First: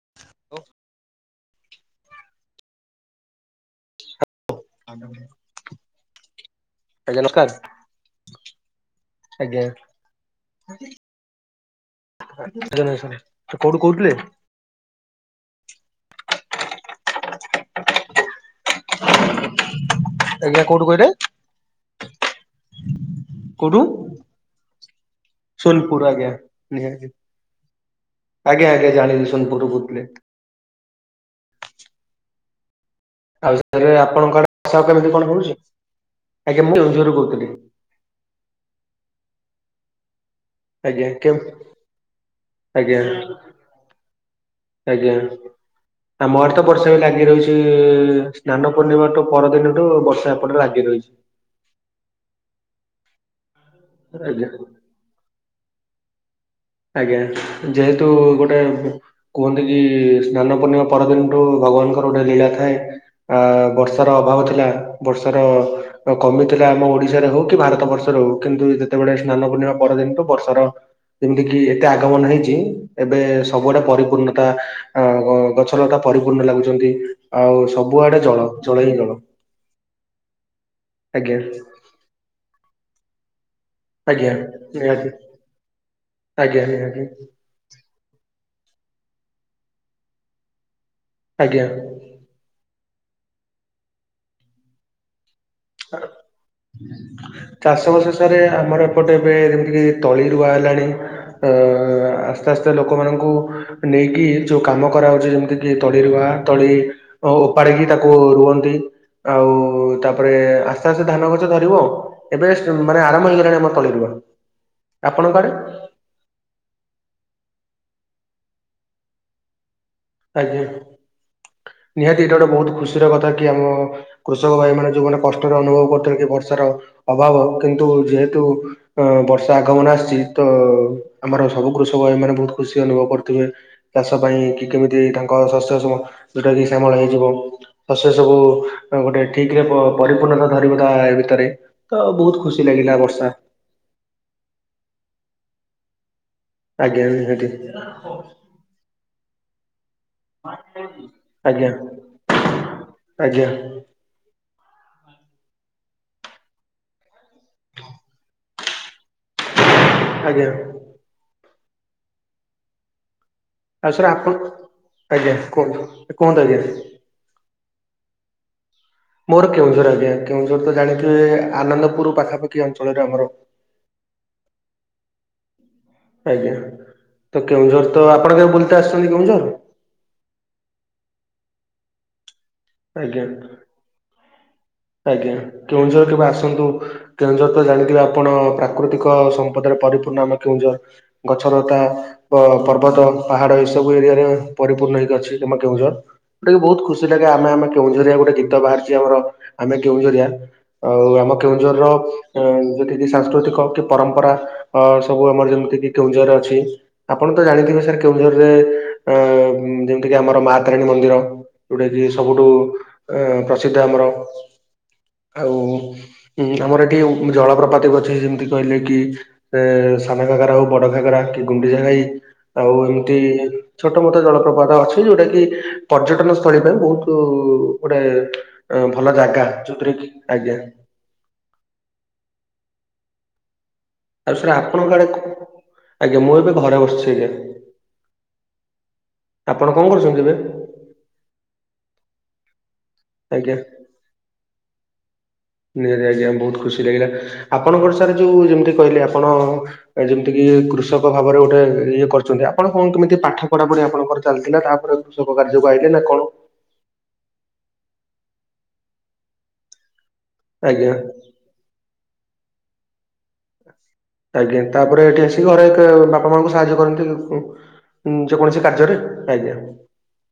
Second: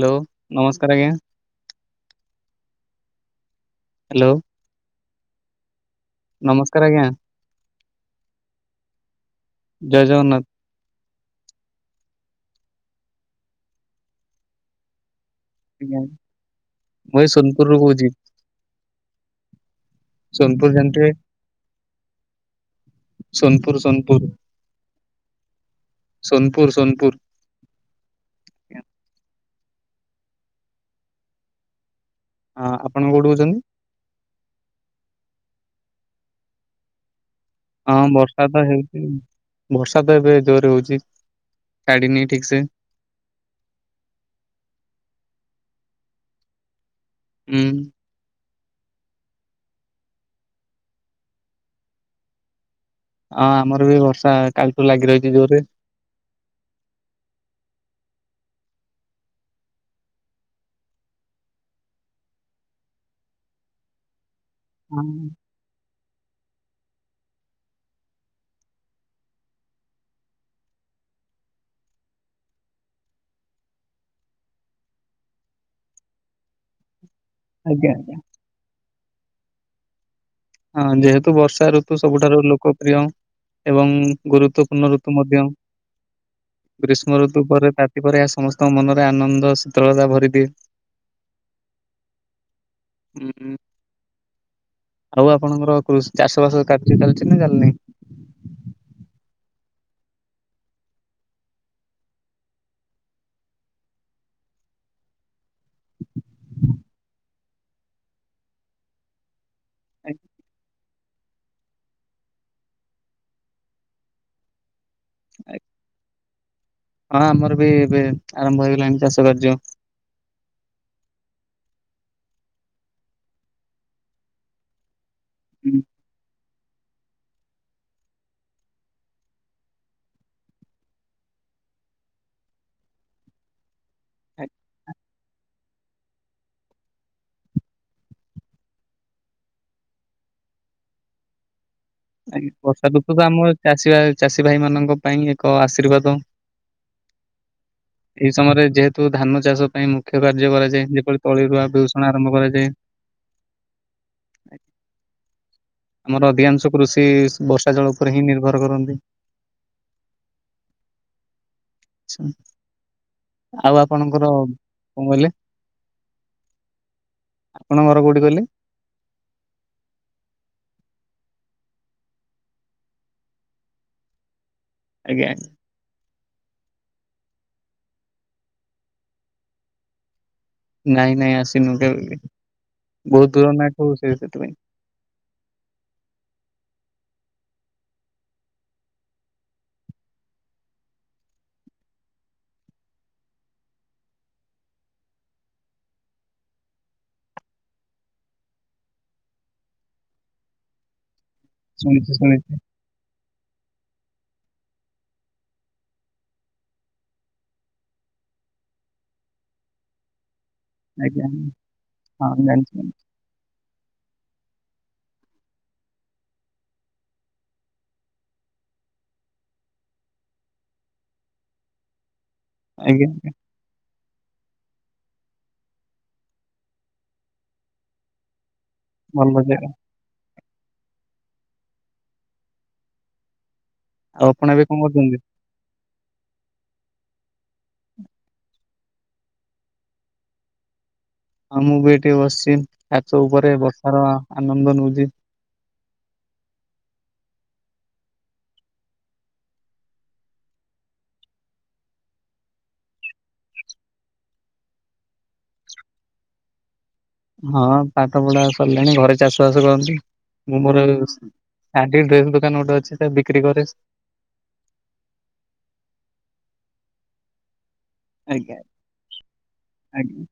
Hello ନମସ୍କାର ଆଜ୍ଞା। Hello. ନମସ୍କାର ଆଜ୍ଞା ଆଜ୍ଞା ନମସ୍କାର। ଆଜ୍ଞା ଜୟ ଜଗନ୍ନାଥ। [unintelligible] କୋଉଠୁ କହୁଥିଲେ? ଆଜ୍ଞା ମୁଁ ଏଇ ସୋନପୁରରୁ କହୁଚି। ଆଜ୍ଞା ଷୋନପୁର୍ କୋଉଠୁ କହିଲେ ଜାଣିଥିବେ? ସୋନପୁର୍ ସୋନପୁର୍। ସୋନପୁର୍ ଆଜ୍ଞା ସୋନପୁର ସୋନପୁର। ନିହାତୀ। ଆଜ୍ଞା ଆଜ୍ଞା ଜାଣିଲି ସୋନପୁର୍ କୋଉଥିଲେ। ହଁ ଆପଣ କୋଉଠୁ କହୁଚନ୍ତି? ଏବେ ଆପଣଙ୍କ ଆଡ଼େ ବର୍ଷା କେମିତି କଣ ହୋଉଚି ଆଜ୍ଞା ମୁଁ କେନ୍ଦୁଝରରୁ କହୁଥିଲି। ହଁ ବର୍ଷାତ ହେଇଉଚି ବର୍ଷାତ ଏବେ ଜୋରେ ହଉଚି ଆଜ୍ଞା କେ ଛାଡ଼ିନି ଠିକସେ। ଆଜ୍ଞା। ଆଜ୍ଞା ଆମ ଆଡ଼େତ ବର୍ଷାବି ଲାଗି ରହିଚି ହୁଁ। ସ୍ନାନ ପୂର୍ଣ୍ଣିମାଠୁ ପରଦିନଠୁ ବର୍ଷା ଏପଟେ ଲାଗି ରହିଚି। ହଁ ଆମରବି ବର୍ଷା ଆଜ୍ଞା କାଲିଠୁ ଲାଗି ରହିଚି ଜୋରେ। ଆଜ୍ଞା ଯେହେତୁ ଗୋଟେ କୁହନ୍ତିକି ସ୍ନାନ ପୂର୍ଣ୍ଣିମା ପରଦିନଠୁ ଭଗବାନଙ୍କର ଗୋଟେ ଲୀଳା ଥାଏ ଆ ବର୍ଷାର ଅଭାବ ଥିଲା ହଁ ବର୍ଷାର କମିଥିଲା ଆମ ଓଡ଼ିଶାରେ ହଉକି ଭାରତ ବର୍ଷରେ ହଉ କିନ୍ତୁ ଯେତେବେଳେ ସ୍ନାନ ପୂର୍ଣ୍ଣିମା ପରଦିନଠୁ ବର୍ଷାର ଯେମିତିକିି ଏତେ ଆଗମନ ହେଇଚି ଏବେ ସବୁଆଡ଼େ ପରିପୂର୍ଣ୍ଣତା ଅ ଗ ଗଛ ଲତା ପରିପୂର୍ଣ୍ଣ ଲାଗୁଚନ୍ତି ଆଉ ଆଜ୍ଞା ଆଜ୍ଞା। ସବୁଆଡ଼େ ଜଳ ଜଳ ହିଁ ଜଳ। ହଁ ଯେହେତୁ ଆଜ୍ଞା ବର୍ଷା ଋତୁ ସବୁଠାରୁ ଲୋକପ୍ରିୟ ଏବଂ ଆଜ୍ଞା ଗୁରୁତ୍ୱପୂର୍ଣ୍ଣ ନିହାତି ଋତୁ ମଧ୍ୟ ଆଜ୍ଞା ନିହାତି ଗ୍ରୀଷ୍ମ ଋତୁ ପରେ ତା ସେପରି ଏହା ସମସ୍ତଙ୍କ ମନରେ ଆନନ୍ଦ ଶୀତଳତା ଭରିଦିଏ ଆଜ୍ଞା। ହୁଁ ହୁଁ। ଆଉ ଆପଣଙ୍କର କୃଷି ଚାଷ ବାସ କାର୍ଯ୍ୟ ଚାଲିଛି ନା ଚାଲିନାହିଁ? ସରେ ଆମର ଏପଟେ ଏବେ ଯେମିତିକି ତଳି ରୁଆ ହେଲାଣି। ହଁ। ଆସ୍ତେ ଆସ୍ତେ ଲୋକମାନଙ୍କୁ ନେଇକି ଯୋଉ କାମ କରାଉଛି। ଯେମିତି କି ତଳି ରୁଆ, ତଳି ଓପାଡିକି ତାକୁ ରୁହନ୍ତି। ଆଉ ତା ତାରେ ଆସ୍ତେ ଆସ୍ତେ ଧାନ ଗଛ ଧରିବ। ଏବେ ମାନେ ଆରମ୍ୱ ହେଇଗଲାଣି ଆମର ତଳିରୁଆ। ଆପଣଙ୍କଆଡ଼େ। ହଁ ଆମର ବି ଏବେ ଆରମ୍ଭ ହେଇଗଲାଣି ଚାଷ କାର୍ଯ୍ୟ। ଆଜ୍ଞା। ନିହାତି ଏଇଟା ଗୋଟେ ବହୁତ ଖୁସି ର କଥା କି, ଆମ କୃଷକ ଭାଇ ମେ ଯୋଉମାନେ କଷ୍ଟ ହୁଁ, ଅନୁଭବ କରୁଥିଲେ କି ବର୍ଷାର ଅଭାବ, କିନ୍ତୁ ଯେହେତୁ ଅ ବର୍ଷା ଆଗମନ ଆସଛି। ତ ଆମର ସବୁ କୃଷକ ଭାଇ ମାନେ ବହୁତ ଖୁସି ଅନୁଭବ କରୁଥିବେ। ଚାଷ ପାଇଁ କି କେମିତି ତାଙ୍କ ଶସ୍ୟ ଯଉଟା କି ସ୍ୟାମଳ ହେଇଯିବ। ତ ସେ ସବୁ ଗୋଟେ ଠିକ ରେ ପରିପୂର୍ଣ୍ଣତା ଧରିବ ତା ଏ ଭିତରେ। ତ ବହୁତ ଖୁସି ଲାଗିଲା ବର୍ଷା। ଚାଷୀଭାଇ ଚାଷୀ ଭାଇ ମାନଙ୍କ ପାଇଁ ଏକ ଆଶୀର୍ବାଦ। ଆଜ୍ଞା। ବୁଝିଲେଠି। ଏଇ ସମୟରେ ଯେହେତୁ ଧାନ ଚାଷ ପାଇଁ ମୁଖ୍ୟ କାର୍ଯ୍ୟ କରାଯାଏ। ଯେପ ତଳି ଆଜ୍ଞା। ରୁଆ ବିଷଣ ଆରମ୍ଭ କରାଯାଏ। ଆଜ୍ଞା। ଆମର ଅଧିକାଂଶ କୃଷି ବର୍ଷା ଜଳ ଉପରେ ହିଁ ନିର୍ଭର କରନ୍ତି। ଆଜ୍ଞା। ଆଛା। ଆଉ ସାର୍ ଆପଣ କଣ କହିଲେ ଆଜ୍ଞା। କୁହନ୍ତୁ। କୁହନ୍ତୁ ଆଜ୍ଞା। ଆପଣ ଘର କୋଉଠି କହିଲେ? ମୋର କେଉଁଝର ଆଜ୍ଞା। କେଉଁଝର ତ ଜାଣିଥିବେ। ଆନନ୍ଦପୁର ପାଖାପାଖି ଅଞ୍ଚଳରେ ଆମର। ଆଜ୍ଞା। ଆଜ୍ଞା। ତ କେଉଁଝର ତ ଆପଣ କେ ବୁଲିତେ ଆସିଛନ୍ତି କେଉଁଝର। ନାଇଁ ନାଇଁ ଆସିନୁ କେବେବି। ଆଜ୍ଞା। ବହୁତ ଦୂର ନାକୁ ସେ ସେଥିପାଇଁ। ଆଜ୍ଞା। କେଉଁଝର କେବେ ଆସନ୍ତୁ। କେଉଁଝର ତ ଜାଣିଥିବେ ଆପଣ ପ୍ରାକୃତିକ ସମ୍ପଦରେ ପରିପୂର୍ଣ୍ଣ ଆମ କେଉଁଝର। ଗଛଲତା ଅ ପର୍ବତ ପାହାଡ ଏଇ ସବୁ ଏରିଆ ରେ ପରିପୂର୍ଣ୍ଣ ହେଇକି ଅଛି ଆମ କେଉଁଝର। ଗୋଟାକେ ବହୁତ ଖୁସି ଲାଗେ ଆମେ ଆମେ କେଉଁଝରିଆ ଗୋଟେ ଗୀତ ବାହାରିଛି ଆମର। ଆମେ କେଉଁଝରିଆ। ଆଉ ଆମ କେଉଁଝର ର ଶୁଣିଛି ଶୁଣିଛି ଯେତିକି ସାଂସ୍କୃତିକ କି ପରମ୍ପରା ଅ ସବୁ ଆମର ଯେମିତି କିି କେଉଞ୍ଜରେ ଅଛି। ଆପଣ ତ ଜାଣିଥିବେ ସାର୍ କେଉଁଝରରେ ଅ ଠି ଆମର ମା ତାରାଣୀ ମନ୍ଦିର। ଆଜ୍ଞା ଯୋଉଟା କିି ହଁ ସବୁଠୁ ଜାଣିଛି ଜାଣିଛି, ପ୍ରସିଦ୍ଧ ଆମର। ଆଉ ଆମର ଏଠି ଜଳପ୍ରପତି ଅଛି। ଯେମିତି କହିଲେ କି ଏ ସାନା ଘାଗାରା ହଉ, ବଡ ଘାଗାର କି ଗୁଣ୍ଡିଯା ଘାଇ। ଆଉ ଆଜ୍ଞା। ଏମିତି ଛୋଟ ମୋଟ ଜଳପ୍ରପାତ ଅଛି। ଯୋଉଟା କି ପର୍ଯ୍ୟଟନ ସ୍ଥଳୀ ପାଇଁ ବହୁତ ଗୋଟେ ଭଲ ଜାଗା। ଯୋଉଥିରେ କି ଆଜ୍ଞା। ଆଉ ଆପଣ ସାରେ ଏବେ କଣ ଆପଣଙ୍କ ଆଡେ କରୁଛନ୍ତି? କ ଆଜ୍ଞା। ମୁଁ ଏବେ ଘରେ ବସିଛି ଆଜ୍ଞା। ଆପଣ କଣ କରୁଛନ୍ତି ଏବେ? ହଁ ମୁଁ ବି ଏଠି ବସିଛି। ଛାତ ଆଜ୍ଞା ଉପରେ ବର୍ଷାର ଆନନ୍ଦ ନଉଛି। ନିହାତି ଆଜ୍ଞା। ବହୁତ ଖୁସି ଲାଗିଲା। ଆପଣଙ୍କର ସାର୍ ଯୋଉ ଯେମିତି କହିଲେ ଆପଣ ଏ ଯେମିତି କିି କୃଷକ ଭାବରେ ଗୋଟେ ଇଏ କରିଛନ୍ତି। ଆପଣ କଣ କେମିତି ପାଠ ପଢା ପଢି ଆପଣଙ୍କର ଚାଲିଥିଲା। ତାପରେ କୃଷକ କାର୍ଯ୍ୟ କୁ ଆଇଲେ ନା କଣ? ହଁ ପାଠ ପଢା ସରିଲାଣି। ଘରେ ଚାଷ ବାସ କରନ୍ତି। ମୁଁ ମୋର ଆଜ୍ଞା ହାଟେରେ ଡ୍ରେସ ଦୋକାନ ଗୋଟେ ଅଛି ତାକୁ ବିକ୍ରି କରେ। ଆଜ୍ଞା। ତାପରେ ଏଠି ଆସିକି ଘରେ ଏକ ବାପା ମାଆଙ୍କୁ ସାହାଯ୍ୟ କରନ୍ତି? ଆଜ୍ଞା ଯେକୌଣସି କାର୍ଯ୍ୟରେ। ଆଜ୍ଞା। ଆଜ୍ଞା।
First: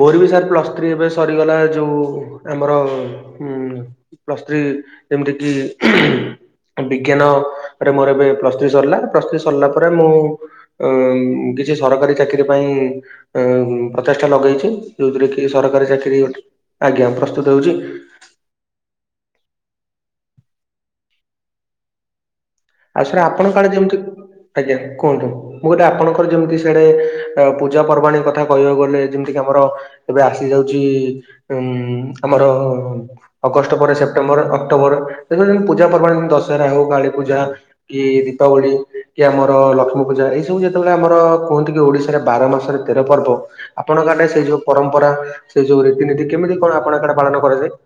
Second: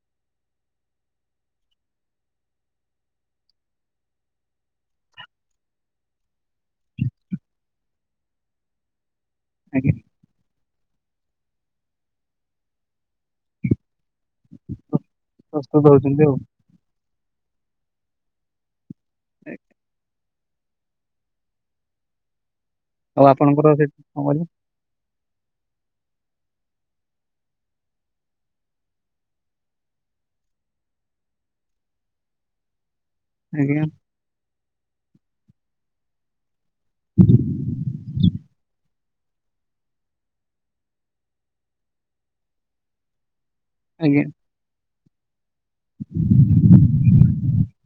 ମୋର ବି ସାର୍ ପ୍ଲସ୍ ଥ୍ରୀ ଏବେ ସରିଗଲା। ଯୋଉ ଆମର ଉଁ ପ୍ଲସ୍ ଥ୍ରୀ, ଯେମିତି କିି ଏ ବିଜ୍ଞାନ ରେ ମୋର ଏବେ ପ୍ଲସ ଥ୍ରୀ ସରିଲା। ପ୍ଲସ୍ ଥ୍ରୀ ସରିଲା ପରେ ଆଜ୍ଞା ମୁଁ କିଛି ସରକାରୀ ଚାକିରି ପାଇଁ, ପ୍ରଚେ ଷ୍ଟା ଲଗେଇଛି ଯୋଉଥିରେ କି, ପ୍ରସ୍ତୁତ ସରକାରୀ ଚାକିରି, ହଉଛନ୍ତି ଆଉ। ଆଜ୍ଞା ପ୍ରସ୍ତୁତ ହଉଛି,। ଆଜ୍ଞା। ଆଉ ସାର୍ ଆପଣଙ୍କ ଆପଣଙ୍କର କାଳେ ସେଠି ଯେମତି, କଣ କହିଲେ? ଆଜ୍ଞା, କୁହନ୍ତୁ? ମୁଁ କହିଲି ଆପଣଙ୍କର ଯେମିତି ସାଡେ ପୂଜା ପର୍ବାଣୀ କଥା କହିବାକୁ ଗଲେ, ଯେମିତି କିି ଆମର ଏବେ ଆସି ଯାଉଛି ଉ ଆମର ଅଗଷ୍ଟ ଆଜ୍ଞା ପରେ ସେପ୍ଟେମ୍ବର, ଅକ୍ଟୋବର, ସେତି ପୂଜା ପର୍ବାଣି ଯେମିତି ଦଶହରା ହଉ କାଳୀପୂଜା କି ଏ ହ ଦୀପାବଳି କି ଆମର ଲକ୍ଷ୍ମୀ ପୂଜା, ଏଇ ସବୁ ଯେତେବେଳେ ଆମର କୁହନ୍ତି କି ଓଡିଶାରେ ବାର ମାସରେ ତେର ପର୍ବ ଆପଣଙ୍କ ଆଜ୍ଞା ଆଡ଼େ ସେଇ ଯୋଉ ପରମ୍ପରା, ସେଇ ଯୋଉ ରୀତିନୀତି, କେମିତି କଣ ଆପଣଙ୍କ ଆଡେ ପାଳନ କରାଯାଏ?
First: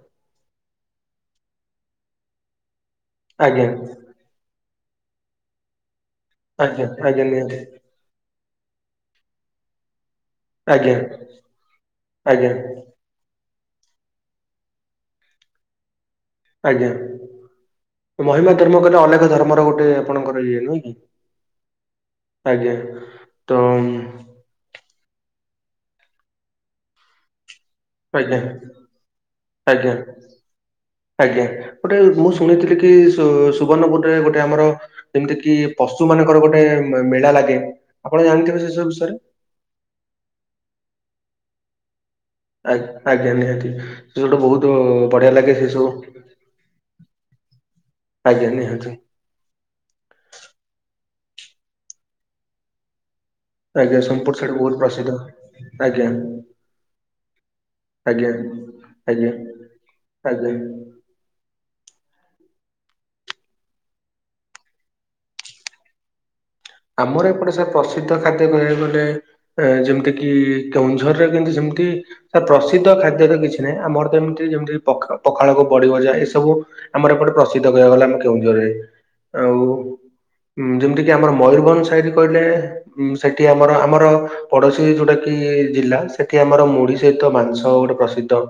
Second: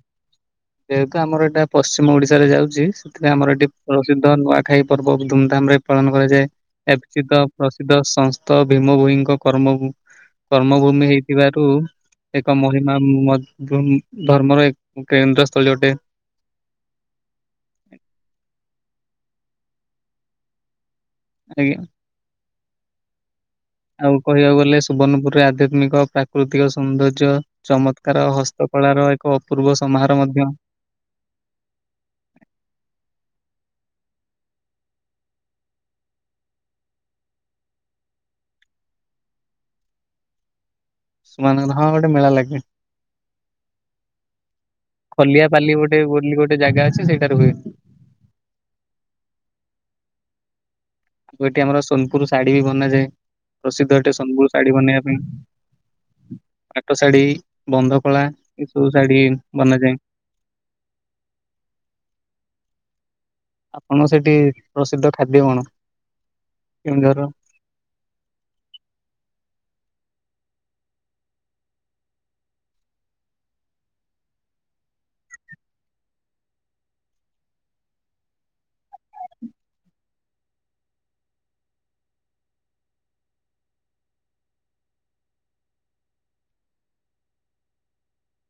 ଯେହେତୁ ଆମର ଏଇଟା ପଶ୍ଚିମ ଓଡିଶାରେ ଯାଉଛି ସେଥିପାଇଁ ଆମର ଆଜ୍ଞା ଏଠି [unintelligible] ନୂଆଖାଇ ପର୍ବ ଧୁମଧାମ ରେ ପାଳନ କରାଯାଏ। ଆଜ୍ଞା ଆଜ୍ଞା ଏଠିତ ନିହାତି ପ୍ରସିଦ୍ଧ ସଂସ୍ଥ ଭୀମ ଭୋଇଙ୍କ କର୍ମଭୂମି ଆଜ୍ଞା କର୍ମଭୂମି ହେଇଥିବାରୁ ଆଜ୍ଞା ଏକ ମହିମା [inaudible] ଧର୍ମର ଏକ କେନ୍ଦ୍ର ସ୍ଥଳୀ ଗୋଟେ। ଆଜ୍ଞା। ମହିମା ଧର୍ମ କହିଲେ ଅଲେଖ ଧର୍ମର ଗୋଟେ ଆପଣଙ୍କର ଇଏ ନୁହେଁ କି? ଆଜ୍ଞା। ଆଜ୍ଞା। ତ ଆଉ କହିବାକୁ ଗଲେ ସୁବର୍ଣ୍ଣପୁରରେ ଆଧ୍ୟାତ୍ମିକ, ପ୍ରାକୃତିକ ସୌନ୍ଦର୍ଯ୍ୟ, ଚମତ୍କାର ଆଜ୍ଞା ହସ୍ତକଳାର ଏକ ଅପୂର୍ବ ଆଜ୍ଞା ସମାହାର ମଧ୍ୟ। ଆଜ୍ଞା। ଗୋଟେ ମୁଁ ଶୁଣିଥିଲି କି ସୁ ସୁବର୍ଣ୍ଣପୁରରେ ଗୋଟେ ଆମର ଯେମିତି କି ପଶୁ ମାନଙ୍କର ଗୋଟେ ମେଳା ଲାଗେ ଆପଣ ଜାଣିଥିବେ ସେ ସବୁ ବିଷୟରେ। ପଶୁମାନଙ୍କର, ହଁ ଗୋଟେ ମେଳା ଲାଗେ। ଆ ଆଜ୍ଞା ନିହାତି, ସେ ସେଟୁ ବହୁତ ବଢିଆ ଲାଗେ ସେ ଖଲିଆପାଲି ସବୁ ଗୋଟେ ବୋଲି ଗୋଟେ ଜାଗା ଅଛି ସେଇଟାରେ ହୁଏ। ଆଜ୍ଞା ନିହାତି। ଆଉ ଏଠି ଆମର ସୋନପୁର ଶାଢୀ ବି ବନାଯାଏ। ପ୍ରସିଦ୍ଧ ଆଜ୍ଞା ଏଠି ସୋନପୁର ସୋନପୁୁର ଶାଢୀ ବହୁତ ବନେଇବା ପ୍ରସିଦ୍ଧ ପାଇଁ। ଆଜ୍ଞା ପାଟ ଶାଢୀ, ବନ୍ଧକଳା, ଆଜ୍ଞା ଏସବୁ ଶାଢୀ ଆଜ୍ଞା ବନାଯାଏ। ଆଜ୍ଞା। ଆପଣଙ୍କ ସେଠି ପ୍ରସିଦ୍ଧ ଖାଦ୍ୟ କଣ? କେଉଁଝରର? ଆମର ଏପଟେ ସାର ପ୍ରସିଦ୍ଧ ଖାଦ୍ୟ କହିବାକୁ ଗଲେ ଏ ଯେମିତି କି କେଉଁଝରରେ କିନ୍ତୁ ସେମତି ନାଁ ପ୍ରସିଦ୍ଧ ଖାଦ୍ୟତ କିଛି ନାହିଁ ଆମରତ ଏମିତି ଯେମିତି ପଖାଳକୁ ବଡ଼ିଭଜା ଏସବୁ ଆମର ଏପଟେ ପ୍ରସିଦ୍ଧ କହିବାକୁ ଗଲା ଆମ କେଉଁଝୋରରେ ଆଉ ଯେମିତିକିି ଆମର ମୟୂରଭଞ୍ଜ ସାଇଟ୍ କହିଲେ ଉଁ ସେଠି ଆମର ଆମର ପଡ଼ୋଶୀ ଯୋଉଟାକିି ଜିଲ୍ଲା ସେଠି ଆମର ମୁଢ଼ି ସହିତ ମାଂସ ଗୋଟେ ପ୍ରସିଦ୍ଧ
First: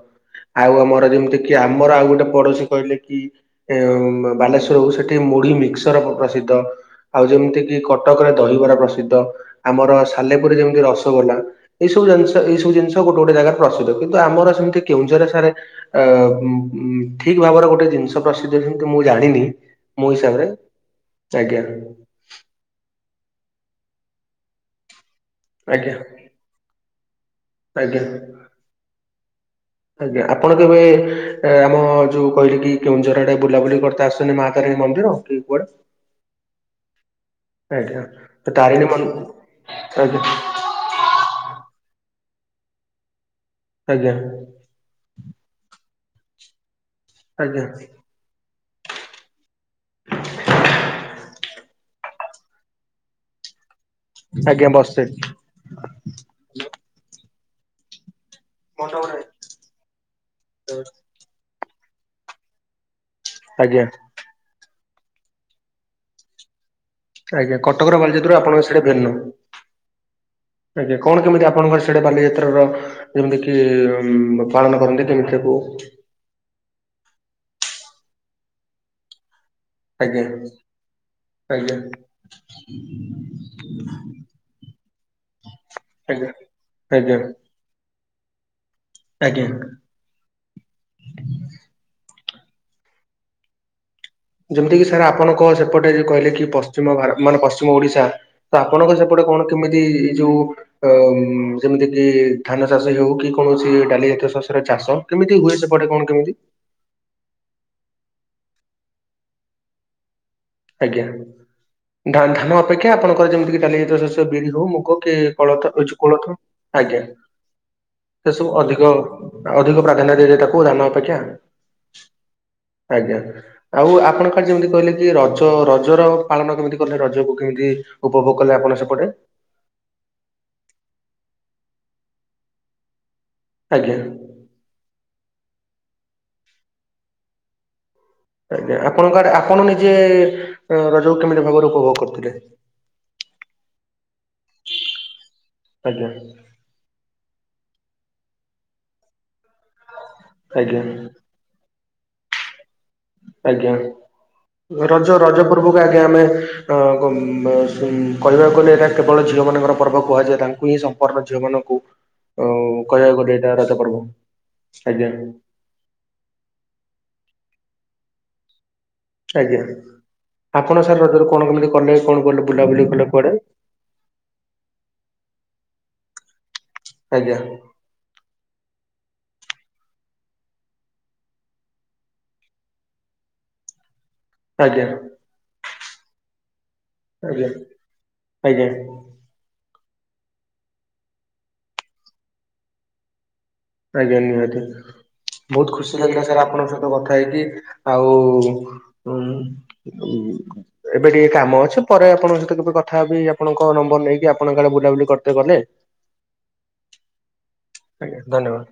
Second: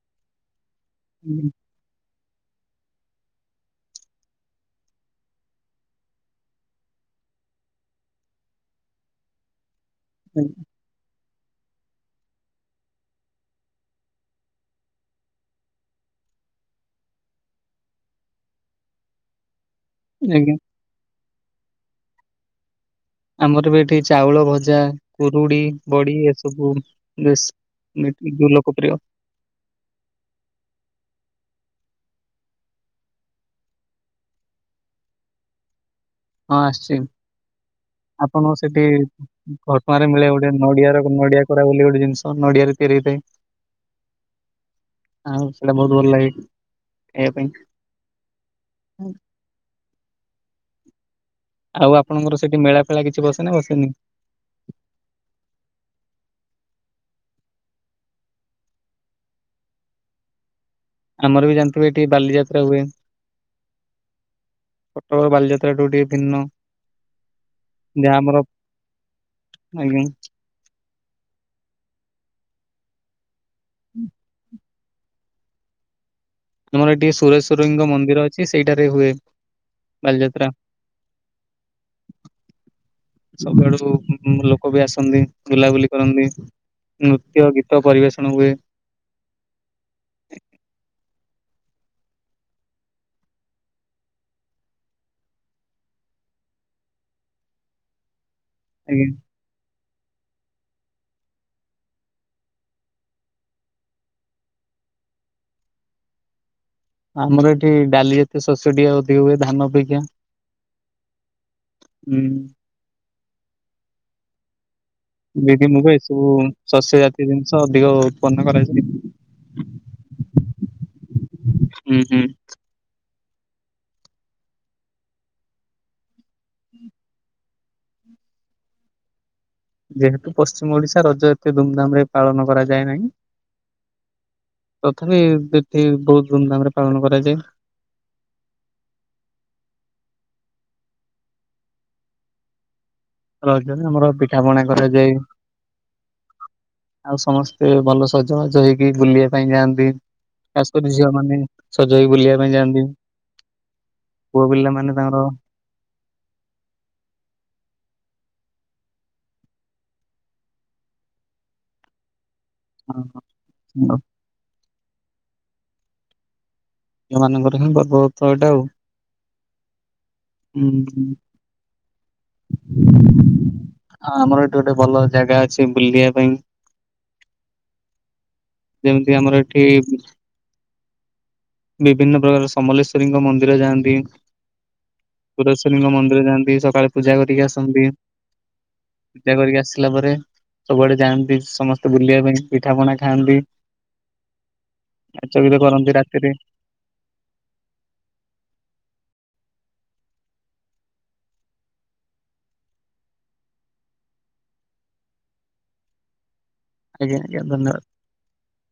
ଆଉ ଆମର ଯେମିତିକି ଆମର ଆଉ ଗୋଟେ ପଡ଼ୋଶୀ କହିଲେକି ଏ ବାଲେଶ୍ୱର ହୋଉ ସେଠି ମୁଢି ମିକ୍ସର ପ୍ରସିଦ୍ଧ ଆଉ ଯେମିତି କି କଟକରେ ଦହିବରା ପ୍ରସିଦ୍ଧ ଆମର ସାଲେପୁରୀ ଆଜ୍ଞା। ଯେମିତି ରସଗୋଲା ଏଇ ସବୁ ଜିନି ଏଇ ସବୁ ଜିନିଷ ଗୋଟେ ଗୋଟେ ଜାଗାରେ ପ୍ରସିଦ୍ଧ କିନ୍ତୁ ଆମ ସେମିତି କେଉଁଝରେ ସାର୍ ଅ ଠିକ୍ ଭାବରେ ଗୋଟେ ଜିନିଷ ପ୍ରସିଦ୍ଧ ଯେମିତି ମୁଁ ଜାଣିନି ମୋ ହିସାବରେ ଆଜ୍ଞା। ଆମରବି ଏଠି ଚାଉଳ ଭଜା କୁରୁଡ଼ି ଆଜ୍ଞା ବଡ଼ି ଏସବୁ ବେଶ୍ ଆଜ୍ଞା। ମି ଲୋକପ୍ରିୟ ଆଜ୍ଞା ଆପଣ କେବେ ଆମ ଯୋଉ କହିଲେକି କେଉଁଝରଆଡ଼େ ବୁଲାବୁଲି କରିତେ ଆସଚନ୍ତି ମା ତାରିଣୀ ମନ୍ଦିର? କି କୁଆଡ଼େ? ହଁ ଆସିଚି ଆଜ୍ଞା ତ ଆପଣଙ୍କୁ ତାରିଣୀ ସେଠି ମନ୍ ଘଟଣାଁରେ ଆଜ୍ଞା ମିଳେ ଗୋଟେ ନଡ଼ିଆର ନଡ଼ିଆ କୋରା ବୋଲି ଗୋଟେ ଜିନିଷ ନଡ଼ିଆରେ ତିଆରି ହେଇଥାଏ ଆଜ୍ଞା। ଆଉ ସେଇଟା ବହୁତ୍ ଭଲ ଲାଗେ ଖାଇବା ପାଇଁ। ଆଜ୍ଞା ଆଉ ଆପଣଙ୍କର ସେଠିମେଳା ଫେଳା କିଛି ବସେନା ବସେନି? ଆଜ୍ଞା ବସେ। [unintelligible] ଆମରବି ଜାଣିଥିବେ ଏଠି ବାଲିଯାତ୍ରା ହୁଏ। ଆଜ୍ଞା। କଟକରେ ବାଲିଯାତ୍ରାଠୁ ଟିକେ ଭିନ୍ନ ଆଜ୍ଞା କଟକର ଯାହା ବାଲଚାତ୍ରରୁ ଆମର ଆପଣଙ୍କ ସେଠି ଭିନ୍ନ। ଆଜ୍ଞା ଆଜ୍ଞା କଣ କେମିତି ଆପଣଙ୍କର ସେଟା ବାଲିଯାତ୍ରାର ଯେମିତିକି ପାଳନ କରନ୍ତି କେମିତି ତାକୁ ଆମର ଏଠି ସୁରେଶଵରଙ୍କ ମନ୍ଦିର ଅଛି ସେଇଟାରେ ହୁଏ। ଆଜ୍ଞା ବାଲିଯାତ୍ରା ଆଜ୍ଞା। ସବୁଆଡ଼ୁ ଲୋକବି ଆସନ୍ତି ବୁଲାବୁଲି କରନ୍ତି ଆଜ୍ଞା ଆଜ୍ଞା ନୃତ୍ୟ ଗୀ ତ ପରିବେଷଣ ହୁଏ। ଆଜ୍ଞା। ଯେମିତିକିି ସାର୍ ଆପଣଙ୍କ ସେପଟେ ଯୋଉ କହିଲେକି ପଶ୍ଚିମ ଭାରତ ମାନେ ପଶ୍ଚିମ ଓଡ଼ିଶା ତ ଆପଣଙ୍କ ଆଜ୍ଞା। ସେପଟେ କଣ କେମିତି ଏଇ ଯୋଉ ଅ ଯେମିତିକିି ଧାନ ଚାଷ ହଉକି କୌଣସି ଡାଲି ଜାତୀୟ ଶଶ୍ୟର ଚାଷ କେମିତି ହୁଏ ସେପଟେ କଣ କେମିତି? ଆମର ଏଠି ଡାଲି ଜାତୀୟ ସସ୍ୟ ଟିକେ ଅଧିକ ହୁଏ ଧାନ ଅପେକ୍ଷା। ଆଜ୍ଞା ଧା ଉଁ। ଧାନ ଅପେକ୍ଷା ଆପଣଙ୍କର ଯେମିତିକି ଡ଼ାଲି ଜାତୀୟ ଶସ୍ୟ ବିରି ହଉ ମୁଗ କି ବିରି କୋଳଥ ମୁଗ ହଉଚି ଏସବୁ କୋଳଥ ଆଜ୍ଞା ଶସ୍ୟ ଜାତୀୟ ଜିନିଷ ଅଧିକ ଉତ୍ପନ୍ନ ସେସବୁ କରାଯାଏ ଅଧିକ ଅଧିକ ପ୍ରାଧାନ୍ୟ ଦିଆଯାଏ ତାକୁ ଧାନ ଅପେକ୍ଷା ହୁଁ ହୁଁ। ଆଜ୍ଞା ଆଉ ଆପଣ ଆଡ଼େ ଯେମିତି କହିଲେକି ରଜ ରଜର ପାଳନ କେମିତି କଲେ ରଜକୁ? କେମିତି ଉପଭୋଗ କଲେ ଆପଣ ସେପଟେ? ଯେହେତୁ ପଶ୍ଚିମ ଓଡ଼ିଶା ରଜ ଏତେ ଧୁମଧାମରେ ପାଳନ କରାଯାଏ ନାହିଁ। ଆଜ୍ଞା। ତଥାପି ଏଠି ବହୁତ୍ ଧୁମ୍ ଧାମ୍ ରେ ପାଳନ କରାଯାଏ। ଆଜ୍ଞା ଆପଣଙ୍କ ଆଡ଼େ ଆପଣ ନିଜେ ରଜକୁ କେମିତି ଭଲରେ ଉପଭୋଗ କରୁଥିଲେ। ରଜରେ ଆମର ପିଠାପଣା କରାଯାଏ। ଆଜ୍ଞା ଆଉ ସମସ୍ତେ ଭଲ ସଜବାଜ ହେଇକି ବୁଲିବା ପାଇଁ ଯାଆନ୍ତି ଖାସ୍ ଆଜ୍ଞା କରି ଝିଅ ମାନେ ସଜ ହେଇକି ବୁଲିବା ପାଇଁ ଯାଆନ୍ତି। ଆଜ୍ଞା ପୁଅ ପିଲା ମାନେ ରଜ ତାଙ୍କର ରଜ ପ ଏତେବେଳକୁ ଆଜ୍ଞା ଆମେ ତ ଙ୍କ ବ ସଂ କହିବାକୁ ଗଲେ ଏଟା କେବଳ ଝିଅ ମାନଙ୍କର ପର୍ବ କରିବା ତାଙ୍କୁ ହିଁ ସ ପର୍ବ ଝିଅ ମାନକୁ [inaudible] ଆଉ କହିବାକୁ ଗଲେ ଏଟା ଚାର ଛପଟକୁ ଆଜ୍ଞା। ଝିଅ ମାନଙ୍କର ହିଁ ପର୍ବ ତ ଏଇଟା ଆଉ। ଆଜ୍ଞା ଆପଣ ସାର୍ ହୁଁ। ରଜରେ କଣ କେମିତି କଲେ କଣ କଲେ ବୁଲାବୁଲି କଲେ କୁଆଡେ ଆମର ଏଠି ଗୋଟେ ଭଲ ଜାଗା ଅଛି ବୁଲିବା ପାଇଁ। ଆଜ୍ଞା। ଯେମିତି ଆମର ଏଠି ବିଭିନ୍ନ ପ୍ରକାର ସମଲେଶ୍ଵରୀଙ୍କ ମନ୍ଦିର ଯାଆନ୍ତି। ଆଜ୍ଞା। ପୁରାଶ୍ୱନୀ ଙ୍କ ମନ୍ଦିର ଯାଆନ୍ତି ସକାଳେ ପୂଜା କରିକି ଆଜ୍ଞା ଆସନ୍ତି। ଆଜ୍ଞା ପୂଜା କରିକି ଆସିଲା ପରେ ସବୁଆଡେ ଯାଆନ୍ତି ସମସ୍ତେ ବୁଲିବା ପାଇଁ ପିଠା ପଣା ଖାଆନ୍ତି। ଆଜ୍ଞା ଆଜ୍ଞା ଠିକ୍‌ ନାଚ ଗୀତ ବହୁତ୍ କରନ୍ତି ଖୁସି ଲାଗିଲା ରାତିରେ ସାର୍ ଆପଣଙ୍କ ସହ। ତ କଥା ହେଇକି ଆଉ ଉଁ ଏବେ ଟିକେ କାମ ଅଛି ପରେ ଆପଣଙ୍କ ସହିତ କେବେ କଥା ହବି ଆପଣଙ୍କ ନମ୍ବର ନେଇକି ଆପଣଙ୍କ ଆଡ଼େ ବୁଲାବୁଲି କରିତେ ଗଲେ। ଆଜ୍ଞା ଆଜ୍ଞା ଧନ୍ୟବାଦ। ଆଜ୍ଞା ଧନ୍ୟବାଦ।